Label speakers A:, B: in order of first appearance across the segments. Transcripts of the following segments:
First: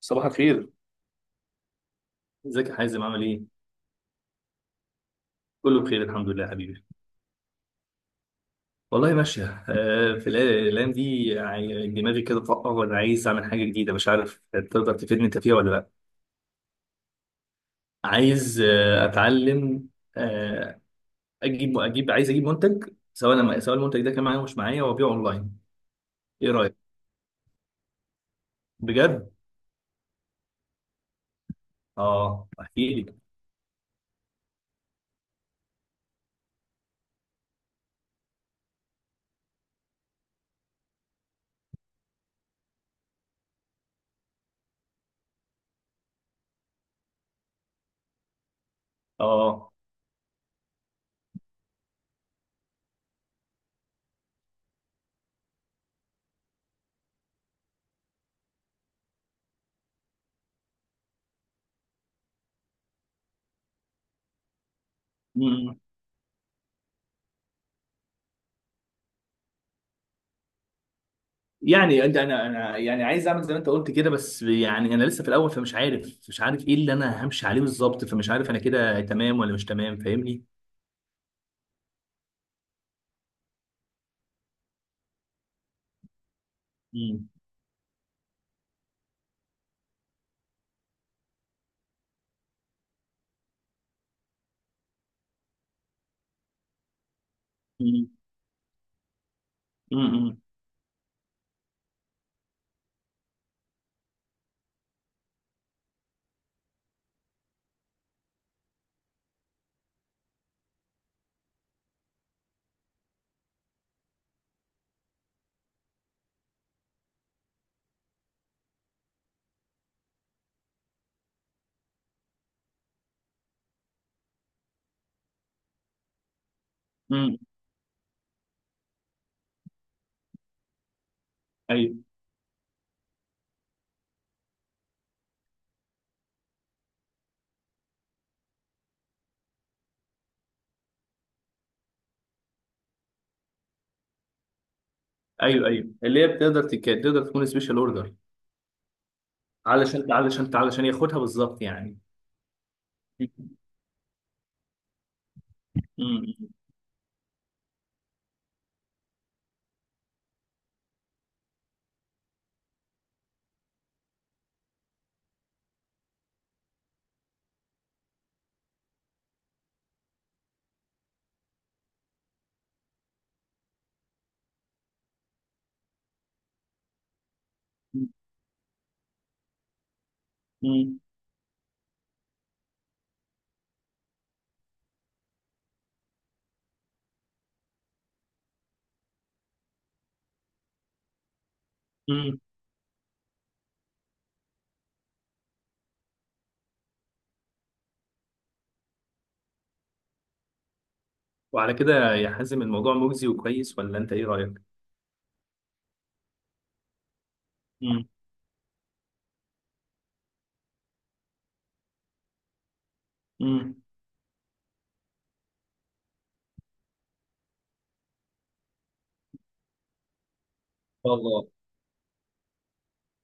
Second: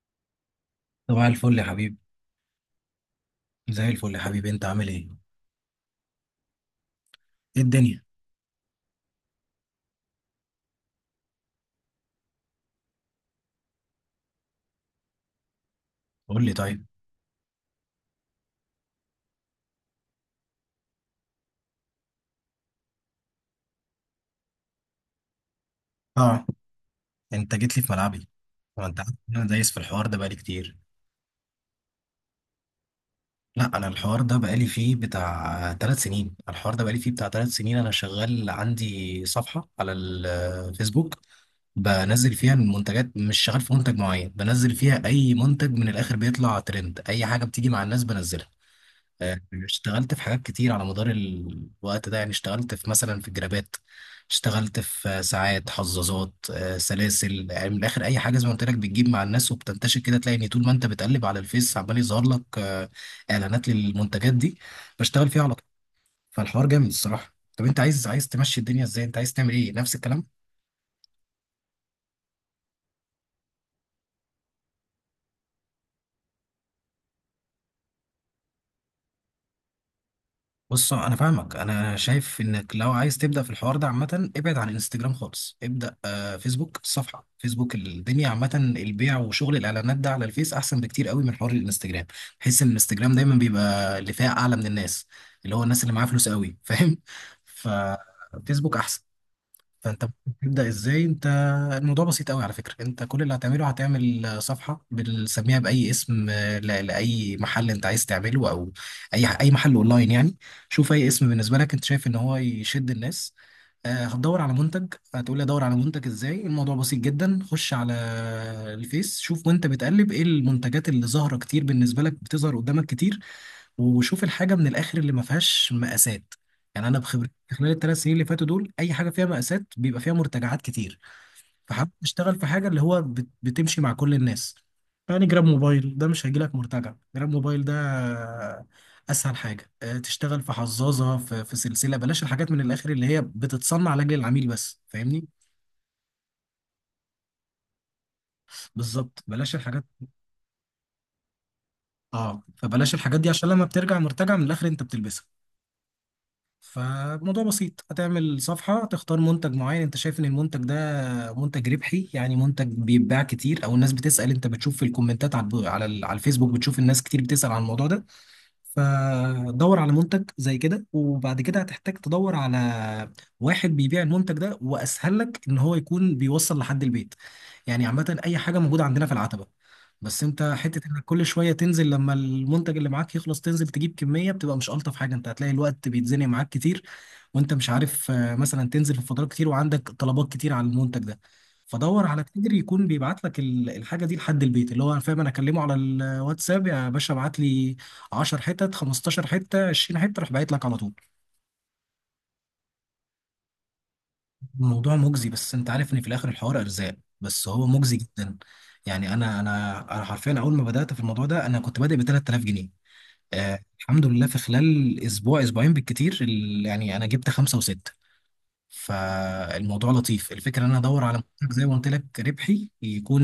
A: صباح الخير.
B: صباح الفل يا حبيبي.
A: ازيك يا حازم، عامل ايه؟
B: زي الفل يا حبيبي، انت عامل ايه؟
A: كله بخير، الحمد لله يا حبيبي.
B: ايه الدنيا؟
A: والله ماشية. في الأيام دي يعني دماغي كده طاقة، وأنا عايز أعمل حاجة جديدة. مش عارف تقدر تفيدني أنت فيها ولا لأ.
B: قول لي طيب.
A: عايز أتعلم. آه، أجيب أجيب عايز أجيب منتج، سواء المنتج ده كان معايا ومش معايا، وأبيعه أونلاين.
B: اه.
A: إيه رأيك؟
B: انت جيت لي في ملعبي. هو انت عارف
A: بجد؟
B: ان انا دايس في الحوار ده بقالي كتير.
A: آه، أحكي لي.
B: لا انا الحوار ده بقالي فيه بتاع 3 سنين الحوار ده بقالي فيه بتاع ثلاث سنين، انا شغال عندي صفحة على الفيسبوك، بنزل فيها المنتجات، مش شغال في منتج معين، بنزل فيها اي منتج من الاخر بيطلع ترند، اي حاجة بتيجي مع الناس بنزلها. آه،
A: آه
B: اشتغلت في حاجات كتير على مدار الوقت ده، يعني اشتغلت في مثلا في جرابات، اشتغلت في ساعات، حظاظات، سلاسل، يعني من الاخر اي حاجه زي ما قلت لك بتجيب مع الناس وبتنتشر كده، تلاقي ان طول ما انت بتقلب على الفيس عمال يظهر لك اعلانات للمنتجات دي، بشتغل فيها على طول. فالحوار جامد الصراحه. طب انت عايز تمشي الدنيا ازاي؟ انت عايز تعمل ايه، نفس الكلام؟
A: يعني انت، انا يعني عايز اعمل زي ما انت قلت كده، بس يعني انا لسه في الاول، فمش عارف مش عارف ايه اللي انا همشي عليه بالظبط، فمش عارف انا كده تمام ولا مش تمام. فاهمني؟
B: بص انا فاهمك، انا شايف انك لو عايز تبدا في الحوار ده عامه، ابعد عن انستجرام خالص، ابدا فيسبوك، الصفحه
A: امم،
B: فيسبوك، الدنيا عامه. البيع وشغل الاعلانات ده على الفيس احسن بكتير قوي من حوار الانستجرام. بحس ان الانستجرام دايما بيبقى اللي فيها اعلى من الناس، اللي هو الناس اللي معاها فلوس قوي، فاهم؟
A: امم،
B: ففيسبوك احسن. فانت
A: امم،
B: بتبدا ازاي انت؟ الموضوع بسيط قوي على فكره. انت كل اللي هتعمله هتعمل صفحه بنسميها باي اسم، لاي محل انت عايز تعمله، او اي محل اونلاين يعني. شوف اي اسم بالنسبه لك انت شايف ان هو يشد الناس. هتدور على منتج، هتقول لي ادور على منتج ازاي؟ الموضوع بسيط جدا. خش على الفيس، شوف وانت بتقلب ايه المنتجات اللي ظاهره كتير بالنسبه لك، بتظهر قدامك كتير، وشوف الحاجه من الاخر اللي ما فيهاش مقاسات. يعني انا بخبرتي
A: امم.
B: خلال ال 3 سنين اللي فاتوا دول، اي حاجه فيها مقاسات بيبقى فيها مرتجعات كتير. فحابب
A: ايوه،
B: اشتغل في حاجه اللي هو بتمشي مع كل الناس. يعني جراب موبايل ده مش هيجيلك مرتجع. جراب موبايل ده اسهل حاجه. تشتغل في حظاظه، في سلسله. بلاش الحاجات من الاخر اللي هي بتتصنع لاجل العميل بس، فاهمني؟
A: ايوه، ايوه اللي هي تقدر تكون سبيشال اوردر.
B: بالظبط. بلاش الحاجات.
A: علشان ياخدها بالظبط يعني.
B: اه. فبلاش الحاجات دي عشان لما بترجع مرتجع من الاخر انت بتلبسها.
A: امم،
B: فالموضوع بسيط، هتعمل صفحة تختار منتج معين، انت شايف ان المنتج ده منتج ربحي، يعني منتج بيتباع كتير او الناس بتسأل. انت بتشوف في الكومنتات على على على الفيسبوك، بتشوف الناس كتير بتسأل عن الموضوع ده. فدور على منتج زي كده، وبعد كده هتحتاج تدور على واحد بيبيع المنتج ده، واسهل لك ان هو يكون بيوصل لحد البيت. يعني عامه اي حاجه موجوده عندنا في العتبه. بس انت حته
A: امم،
B: انك كل شويه تنزل لما المنتج اللي معاك يخلص تنزل تجيب كميه بتبقى مش الطف حاجه، انت هتلاقي الوقت بيتزنق معاك كتير، وانت مش عارف مثلا تنزل في فترات كتير وعندك طلبات كتير على المنتج ده. فدور على
A: امم.
B: تاجر يكون بيبعت لك الحاجه دي لحد البيت، اللي هو فاهم، انا اكلمه على الواتساب يا باشا ابعت لي 10 حتت، 15 حته، 20 حته، راح باعت لك على طول.
A: وعلى كده يا حازم، الموضوع مجزي وكويس ولا انت ايه رايك؟
B: الموضوع مجزي، بس انت عارف ان في الاخر الحوار ارزاق، بس هو مجزي
A: امم،
B: جدا. يعني انا حرفيا اول ما بدات في الموضوع ده انا كنت بادئ ب 3000 جنيه. آه
A: امم.
B: الحمد لله في خلال اسبوع اسبوعين بالكتير يعني انا جبت خمسه وسته. فالموضوع لطيف. الفكره ان انا ادور على
A: والله.
B: منتج زي ما قلت لك ربحي يكون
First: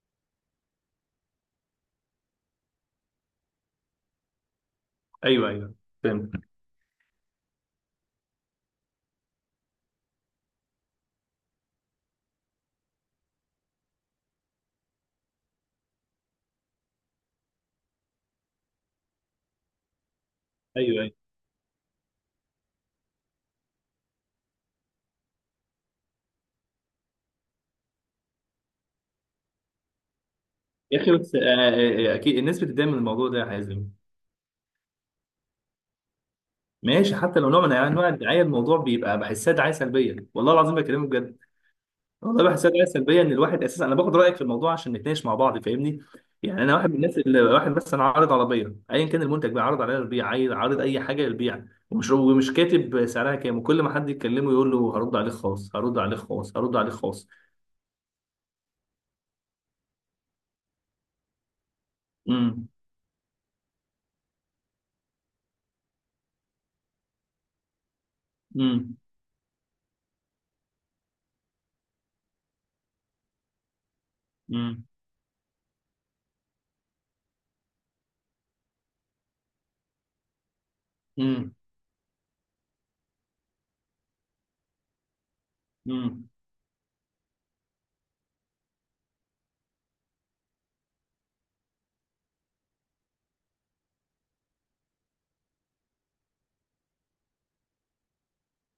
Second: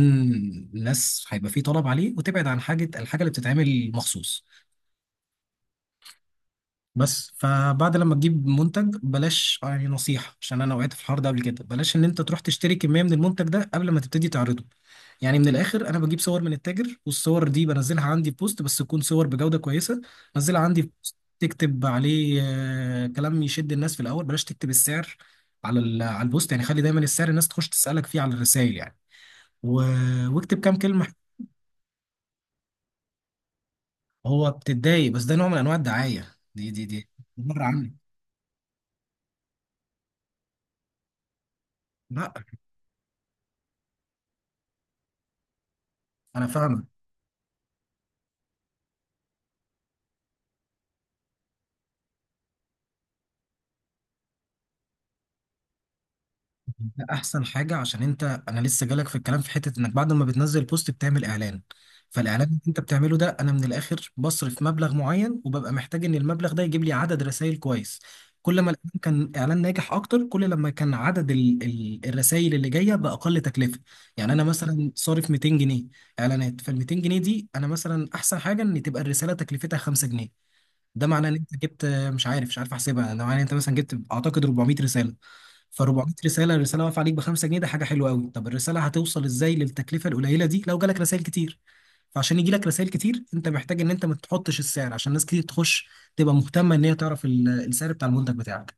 B: الناس هيبقى فيه طلب عليه، وتبعد عن الحاجه اللي بتتعمل مخصوص.
A: ايوه، ايوه، فهمت.
B: بس فبعد لما تجيب منتج بلاش يعني نصيحة عشان انا وقعت في الحوار ده قبل كده، بلاش ان انت تروح تشتري كمية من المنتج ده قبل ما تبتدي تعرضه. يعني من الاخر انا بجيب صور من التاجر والصور دي بنزلها عندي في بوست، بس تكون صور بجودة كويسة. نزلها عندي في
A: ايوه، أيوه.
B: بوست، تكتب عليه كلام يشد الناس. في الاول بلاش تكتب السعر على على البوست يعني، خلي دايما السعر الناس تخش تسألك فيه على الرسائل يعني، و... واكتب كام
A: يا
B: كلمة.
A: اخي بس اكيد الناس بتتضايق من الموضوع ده يا حازم.
B: هو بتتضايق، بس ده نوع من انواع الدعاية دي.
A: ماشي، حتى لو
B: بره
A: نوع من
B: عني.
A: انواع الدعايه الموضوع بيبقى بحسها دعايه سلبيه، والله العظيم بكلمك بجد.
B: لا
A: والله بحسها دعايه سلبيه، ان الواحد اساسا انا باخد رايك في الموضوع عشان نتناقش مع بعض. فاهمني؟
B: انا
A: يعني انا
B: فاهمك.
A: واحد من الناس اللي واحد مثلا عارض عربيه، ايا كان المنتج بقى عارض عليها للبيع، عارض اي حاجه للبيع. ومش كاتب سعرها كام، وكل ما حد يتكلمه يقول له هرد عليك خاص، هرد عليك خاص، هرد عليك
B: ده
A: خاص.
B: احسن حاجه، عشان انت انا لسه جالك في الكلام في حته انك بعد ما بتنزل بوست بتعمل اعلان. فالاعلان اللي
A: امم،
B: انت بتعمله ده، انا من الاخر بصرف مبلغ معين وببقى محتاج ان المبلغ ده يجيب لي عدد رسائل كويس. كل ما
A: امم،
B: الإعلان كان اعلان ناجح اكتر، كل لما كان عدد الرسائل اللي جايه باقل تكلفه. يعني انا مثلا صارف 200 جنيه اعلانات، فال 200 جنيه دي انا مثلا احسن حاجه ان تبقى الرساله تكلفتها 5 جنيه. ده معناه ان
A: امم،
B: انت جبت، مش عارف احسبها، ده معناه ان انت مثلا جبت اعتقد 400 رساله. ف 400
A: امم.
B: رساله، الرساله واقفه عليك ب 5 جنيه، ده حاجه حلوه قوي. طب الرساله هتوصل ازاي للتكلفه القليله دي؟ لو جالك رسائل كتير. فعشان يجي لك رسائل كتير انت محتاج ان انت ما تحطش السعر عشان ناس كتير تخش، تبقى مهتمه ان هي تعرف السعر بتاع المنتج بتاعك.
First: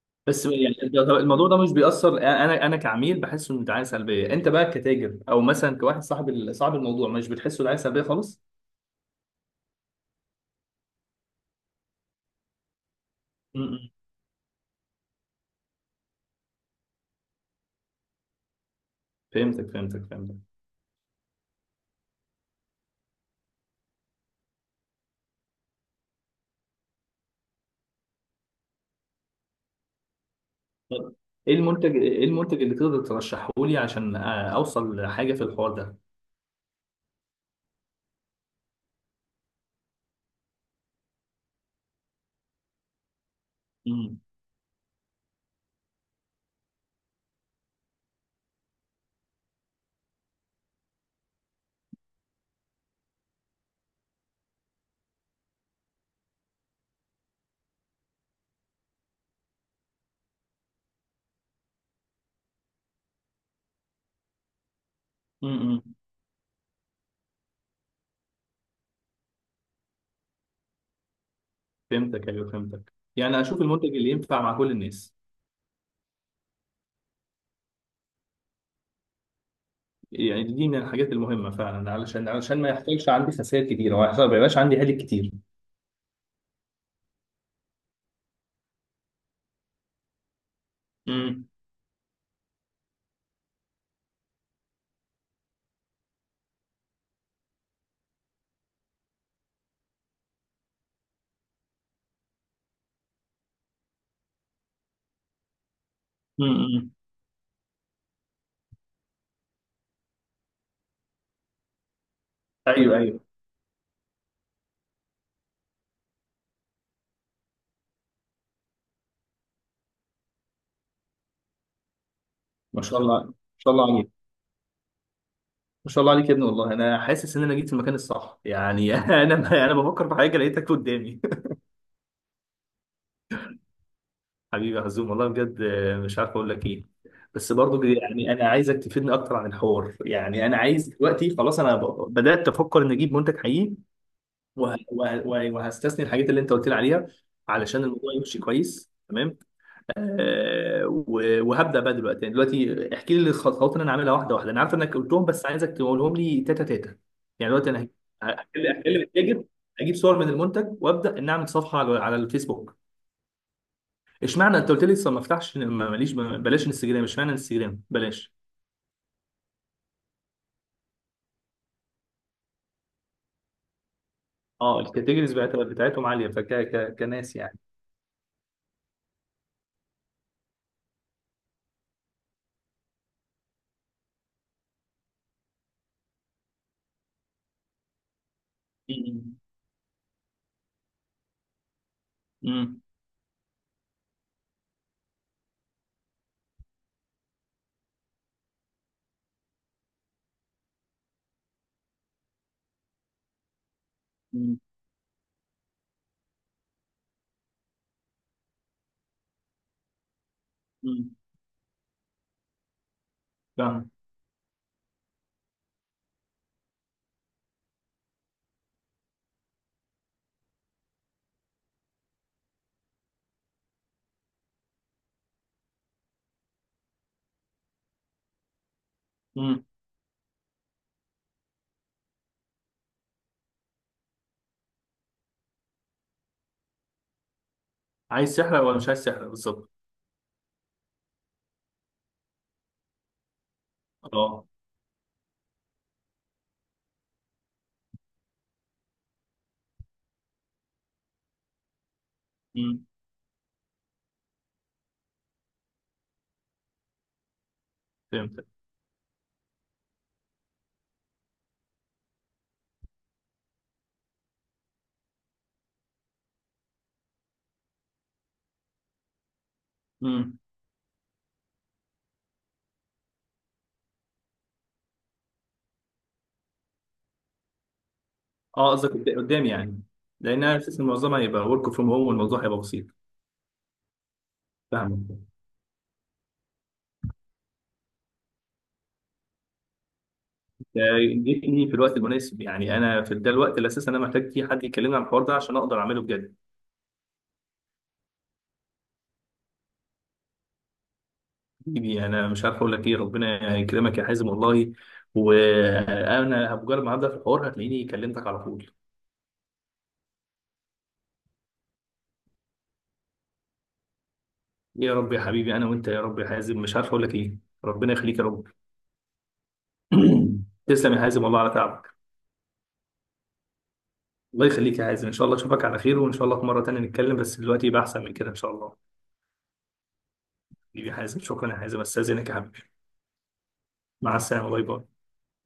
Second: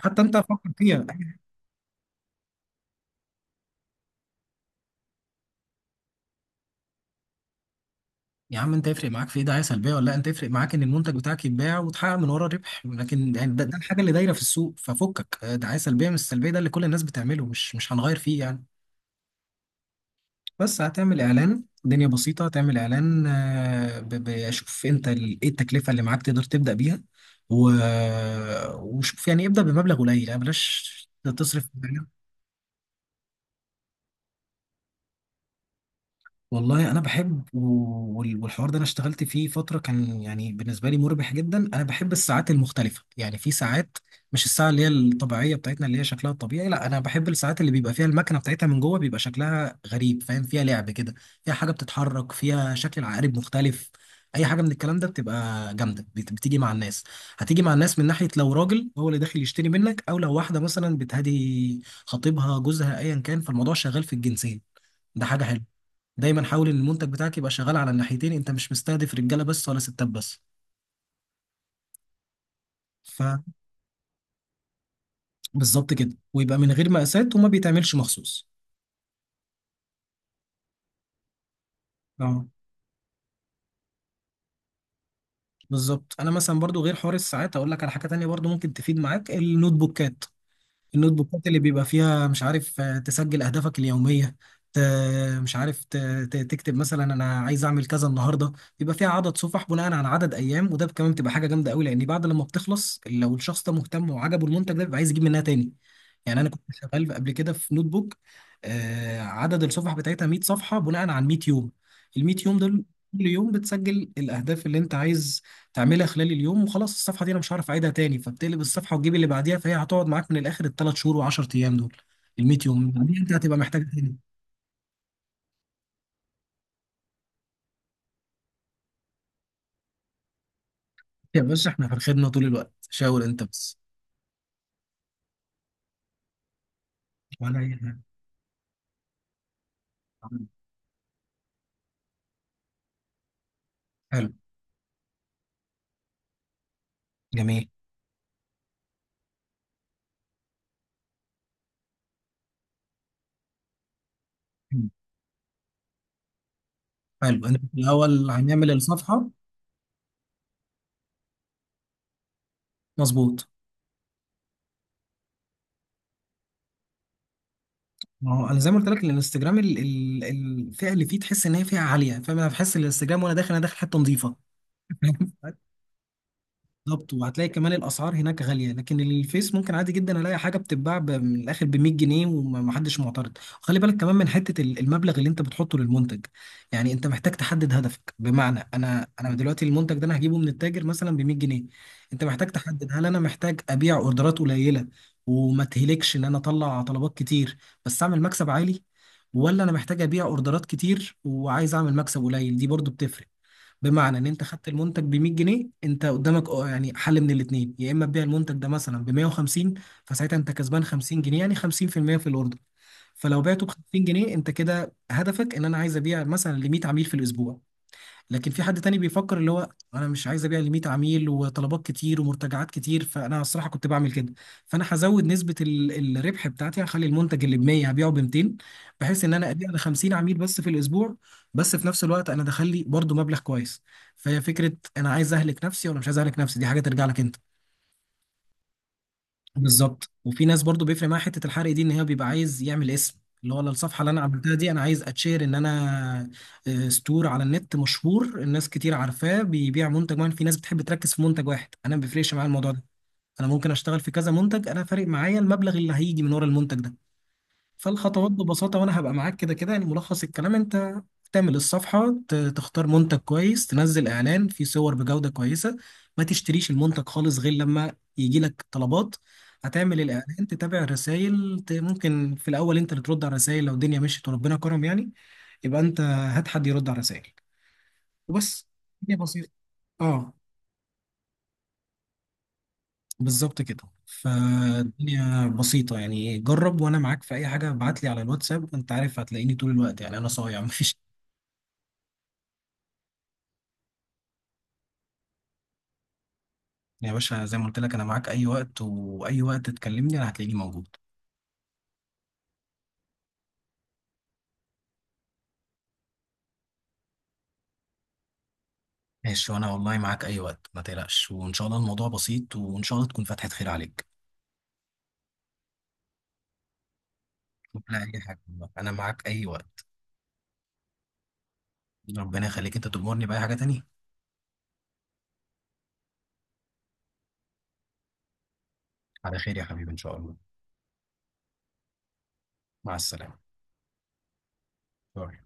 B: حتى انت فكر فيها.
A: طب الموضوع ده مش بيأثر؟ انا كعميل بحسه انه دعايه سلبيه. انت بقى كتاجر او مثلا كواحد صاحب صاحب الموضوع مش بتحسه دعايه سلبيه خالص؟
B: يا عم انت يفرق معاك في ايه، دعايه سلبيه ولا لا؟ انت يفرق معاك ان المنتج بتاعك يتباع وتحقق من ورا ربح، لكن يعني ده
A: م-م.
B: الحاجه اللي دايره في السوق ففكك. دعايه سلبيه مش سلبيه، ده اللي كل الناس بتعمله، مش هنغير فيه يعني.
A: فهمتك، فهمتك، فهمتك.
B: بس هتعمل اعلان، الدنيا بسيطه، هتعمل اعلان، اشوف انت ايه التكلفه اللي معاك تقدر تبدا بيها، و... وشوف يعني ابدا بمبلغ قليل، يعني بلاش
A: طب
B: تصرف.
A: ايه المنتج اللي تقدر ترشحه لي عشان اوصل لحاجه في الحوار ده؟
B: والله انا بحب والحوار ده انا اشتغلت فيه فتره، كان يعني بالنسبه لي مربح جدا. انا بحب الساعات المختلفه، يعني في ساعات،
A: م-م.
B: مش الساعه اللي هي الطبيعيه بتاعتنا اللي هي شكلها الطبيعي، لا انا بحب الساعات اللي بيبقى فيها المكنه بتاعتها من جوه بيبقى شكلها غريب، فاهم، فيها لعب كده، فيها حاجه بتتحرك، فيها شكل العقارب مختلف. اي حاجه من الكلام ده بتبقى جامده، بتيجي مع الناس. هتيجي مع الناس من ناحيه لو راجل هو اللي داخل يشتري منك، او لو واحده مثلا بتهدي خطيبها جوزها ايا كان، فالموضوع شغال في الجنسين، ده حاجه حلوه.
A: م-م.
B: دايما حاول ان المنتج بتاعك يبقى شغال على الناحيتين، انت مش مستهدف رجاله بس ولا ستات بس.
A: فهمتك، ايوه، فهمتك. يعني اشوف المنتج اللي ينفع مع كل الناس.
B: فبالظبط كده، ويبقى من غير مقاسات وما بيتعملش مخصوص.
A: يعني دي من الحاجات المهمه فعلا، علشان
B: اه
A: علشان ما يحصلش عندي خسائر كتير، او ما يبقاش عندي هالك كتير.
B: بالظبط. انا مثلا برضو غير حوار الساعات اقول لك على حاجه تانية برضو ممكن تفيد معاك، النوت بوكات. النوت
A: م-م.
B: بوكات اللي بيبقى فيها مش عارف تسجل اهدافك اليوميه. ت- مش عارف، تكتب مثلا انا عايز اعمل كذا النهارده. بيبقى فيها عدد صفح بناء على عدد ايام، وده كمان بتبقى حاجه جامده قوي، لان بعد لما بتخلص لو الشخص ده مهتم وعجبه المنتج ده بيبقى عايز يجيب منها تاني. يعني انا كنت
A: م-م.
B: شغال قبل كده في نوت بوك، عدد الصفح بتاعتها 100 صفحه بناء على 100 يوم. ال 100 يوم دول
A: ايوه، ايوه.
B: كل يوم بتسجل الاهداف اللي انت عايز تعملها خلال اليوم وخلاص، الصفحه دي انا مش هعرف اعيدها تاني، فبتقلب الصفحه وتجيب اللي بعديها، فهي هتقعد معاك من الاخر ال 3 شهور و10 ايام دول، ال 100 يوم
A: ما
B: اللي
A: شاء
B: بعدين
A: الله،
B: انت
A: ما
B: هتبقى
A: شاء
B: محتاج
A: الله
B: تاني.
A: عليك، ما شاء الله عليك يا ابني. والله انا حاسس ان انا جيت في المكان الصح، يعني انا بفكر في حاجه لقيتك قدامي.
B: يا باشا احنا في الخدمه طول الوقت، شاور انت بس.
A: حبيبي يا حزوم، والله بجد مش عارف اقول لك ايه. بس
B: ولا اي
A: برضو
B: حاجه.
A: يعني انا عايزك تفيدني اكتر عن الحوار. يعني انا عايز دلوقتي خلاص، انا بدات افكر ان اجيب منتج حقيقي.
B: حلو.
A: وهستثني الحاجات اللي انت قلت لي عليها
B: جميل.
A: علشان الموضوع يمشي كويس. تمام. وهبدا بقى دلوقتي. يعني دلوقتي احكي لي الخطوات اللي انا عاملها واحده واحده. انا عارف انك قلتهم، بس عايزك تقولهم لي تاتا تاتا.
B: حلو،
A: يعني
B: انت
A: دلوقتي
B: في
A: انا
B: الاول هنعمل
A: هكلم
B: الصفحه.
A: التاجر، اجيب صور من المنتج، وابدا ان اعمل صفحه على الفيسبوك.
B: مظبوط.
A: اشمعنى انت قلت لي لسه ما افتحش ماليش بلاش انستجرام؟ اشمعنى انستجرام بلاش؟
B: ما هو انا زي ما قلت لك الانستجرام الفئه اللي فيه تحس ان هي فئه عاليه، فاهم، انا بحس الانستجرام وانا داخل انا داخل حته نظيفه.
A: اه، الكاتيجوريز بتاعتهم عاليه، فك
B: بالظبط.
A: كناس
B: وهتلاقي
A: يعني.
B: كمان الاسعار هناك غاليه، لكن الفيس ممكن عادي جدا الاقي حاجه بتتباع من الاخر ب 100 جنيه ومحدش معترض. خلي بالك كمان من حته المبلغ اللي انت بتحطه للمنتج. يعني انت محتاج تحدد هدفك، بمعنى انا
A: امم،
B: دلوقتي المنتج ده انا هجيبه من التاجر مثلا ب 100 جنيه. انت محتاج
A: امم،
B: تحدد، هل انا محتاج ابيع اوردرات قليله وما تهلكش ان انا اطلع طلبات كتير بس اعمل مكسب عالي، ولا انا محتاج ابيع اوردرات كتير وعايز اعمل مكسب قليل؟ دي برضو بتفرق. بمعنى ان انت
A: امم،
B: خدت المنتج ب 100 جنيه، انت قدامك اه يعني حل من الاثنين. يا اما تبيع المنتج ده مثلا ب 150، فساعتها انت كسبان
A: امم.
B: 50 جنيه، يعني 50% في المية في الاوردر. فلو بعته ب
A: فاهم.
B: 50 جنيه انت كده هدفك ان انا عايز ابيع مثلا ل 100 عميل في الاسبوع. لكن في حد تاني بيفكر، اللي هو انا مش عايز ابيع ل 100 عميل وطلبات كتير ومرتجعات كتير، فانا الصراحه كنت بعمل كده، فانا هزود نسبه الربح بتاعتي، هخلي المنتج اللي ب 100 هبيعه ب 200، بحيث ان انا
A: امم.
B: ابيع ل 50 عميل بس في الاسبوع، بس في نفس الوقت انا دخل لي برضه مبلغ كويس. فهي فكره، انا عايز اهلك نفسي ولا مش عايز اهلك نفسي، دي حاجه ترجع لك انت.
A: عايز سحر ولا مش عايز سحر بالظبط.
B: بالظبط. وفي ناس برضو بيفرق معاها حته الحرق دي، ان هي بيبقى عايز يعمل اسم، اللي هو أنا الصفحه اللي انا
A: اه،
B: عملتها دي انا عايز اتشير ان انا ستور على النت مشهور، الناس كتير عارفاه، بيبيع منتج معين. في ناس بتحب تركز في منتج واحد، انا ما بيفرقش معايا الموضوع ده،
A: امم.
B: انا ممكن اشتغل في كذا منتج، انا فارق معايا المبلغ اللي هيجي من ورا المنتج ده. فالخطوات ببساطه، وانا هبقى معاك كده كده، يعني ملخص الكلام، انت تعمل الصفحة، تختار منتج كويس، تنزل إعلان فيه صور بجودة كويسة. ما تشتريش المنتج خالص غير لما يجي لك طلبات. هتعمل
A: فهمت.
B: الإعلان، تتابع الرسايل، ممكن في الأول أنت اللي ترد على الرسايل، لو الدنيا مشيت وربنا كرم يعني يبقى أنت هات حد يرد على رسايل، وبس.
A: اه قصدك
B: الدنيا
A: قدام
B: بسيطة.
A: يعني.
B: أه
A: لان انا اساس معظمها هيبقى ورك فروم هوم، والموضوع هيبقى بسيط.
B: بالظبط كده،
A: فاهمك.
B: فالدنيا بسيطة، يعني جرب وأنا معاك في أي حاجة، ابعت لي على الواتساب، أنت عارف هتلاقيني طول الوقت يعني، أنا صايع مفيش.
A: جيتني في الوقت المناسب. يعني انا في ده الوقت اللي اساسا انا محتاج فيه حد يكلمني عن الحوار ده عشان اقدر اعمله بجد.
B: يا باشا زي ما قلت لك انا معاك اي وقت، واي وقت تكلمني انا هتلاقيني موجود.
A: حبيبي، انا مش عارف اقول لك ايه. ربنا يكرمك يا حازم، والله. وانا بمجرد ما هبدا في الحوار هتلاقيني كلمتك على طول.
B: ماشي، وانا والله معاك اي وقت، ما تقلقش، وان شاء الله الموضوع بسيط، وان شاء الله تكون فتحة خير عليك.
A: يا رب يا حبيبي، انا وانت يا رب يا حازم. مش عارف اقول لك ايه. ربنا
B: لا
A: يخليك
B: اي
A: يا
B: حاجة
A: رب.
B: والله. انا معاك اي وقت.
A: تسلم يا حازم، والله على تعبك.
B: ربنا يخليك، انت تأمرني بأي حاجة تانية.
A: الله يخليك يا حازم، ان شاء الله اشوفك على خير، وان شاء الله في مره تانيه نتكلم، بس دلوقتي يبقى احسن من كده ان شاء الله.
B: على خير يا حبيبي ان شاء الله.
A: حبيبي حازم، شكرا يا حازم، استاذنك يا حبيبي.
B: مع السلامة.
A: مع السلامه. باي باي.
B: باي.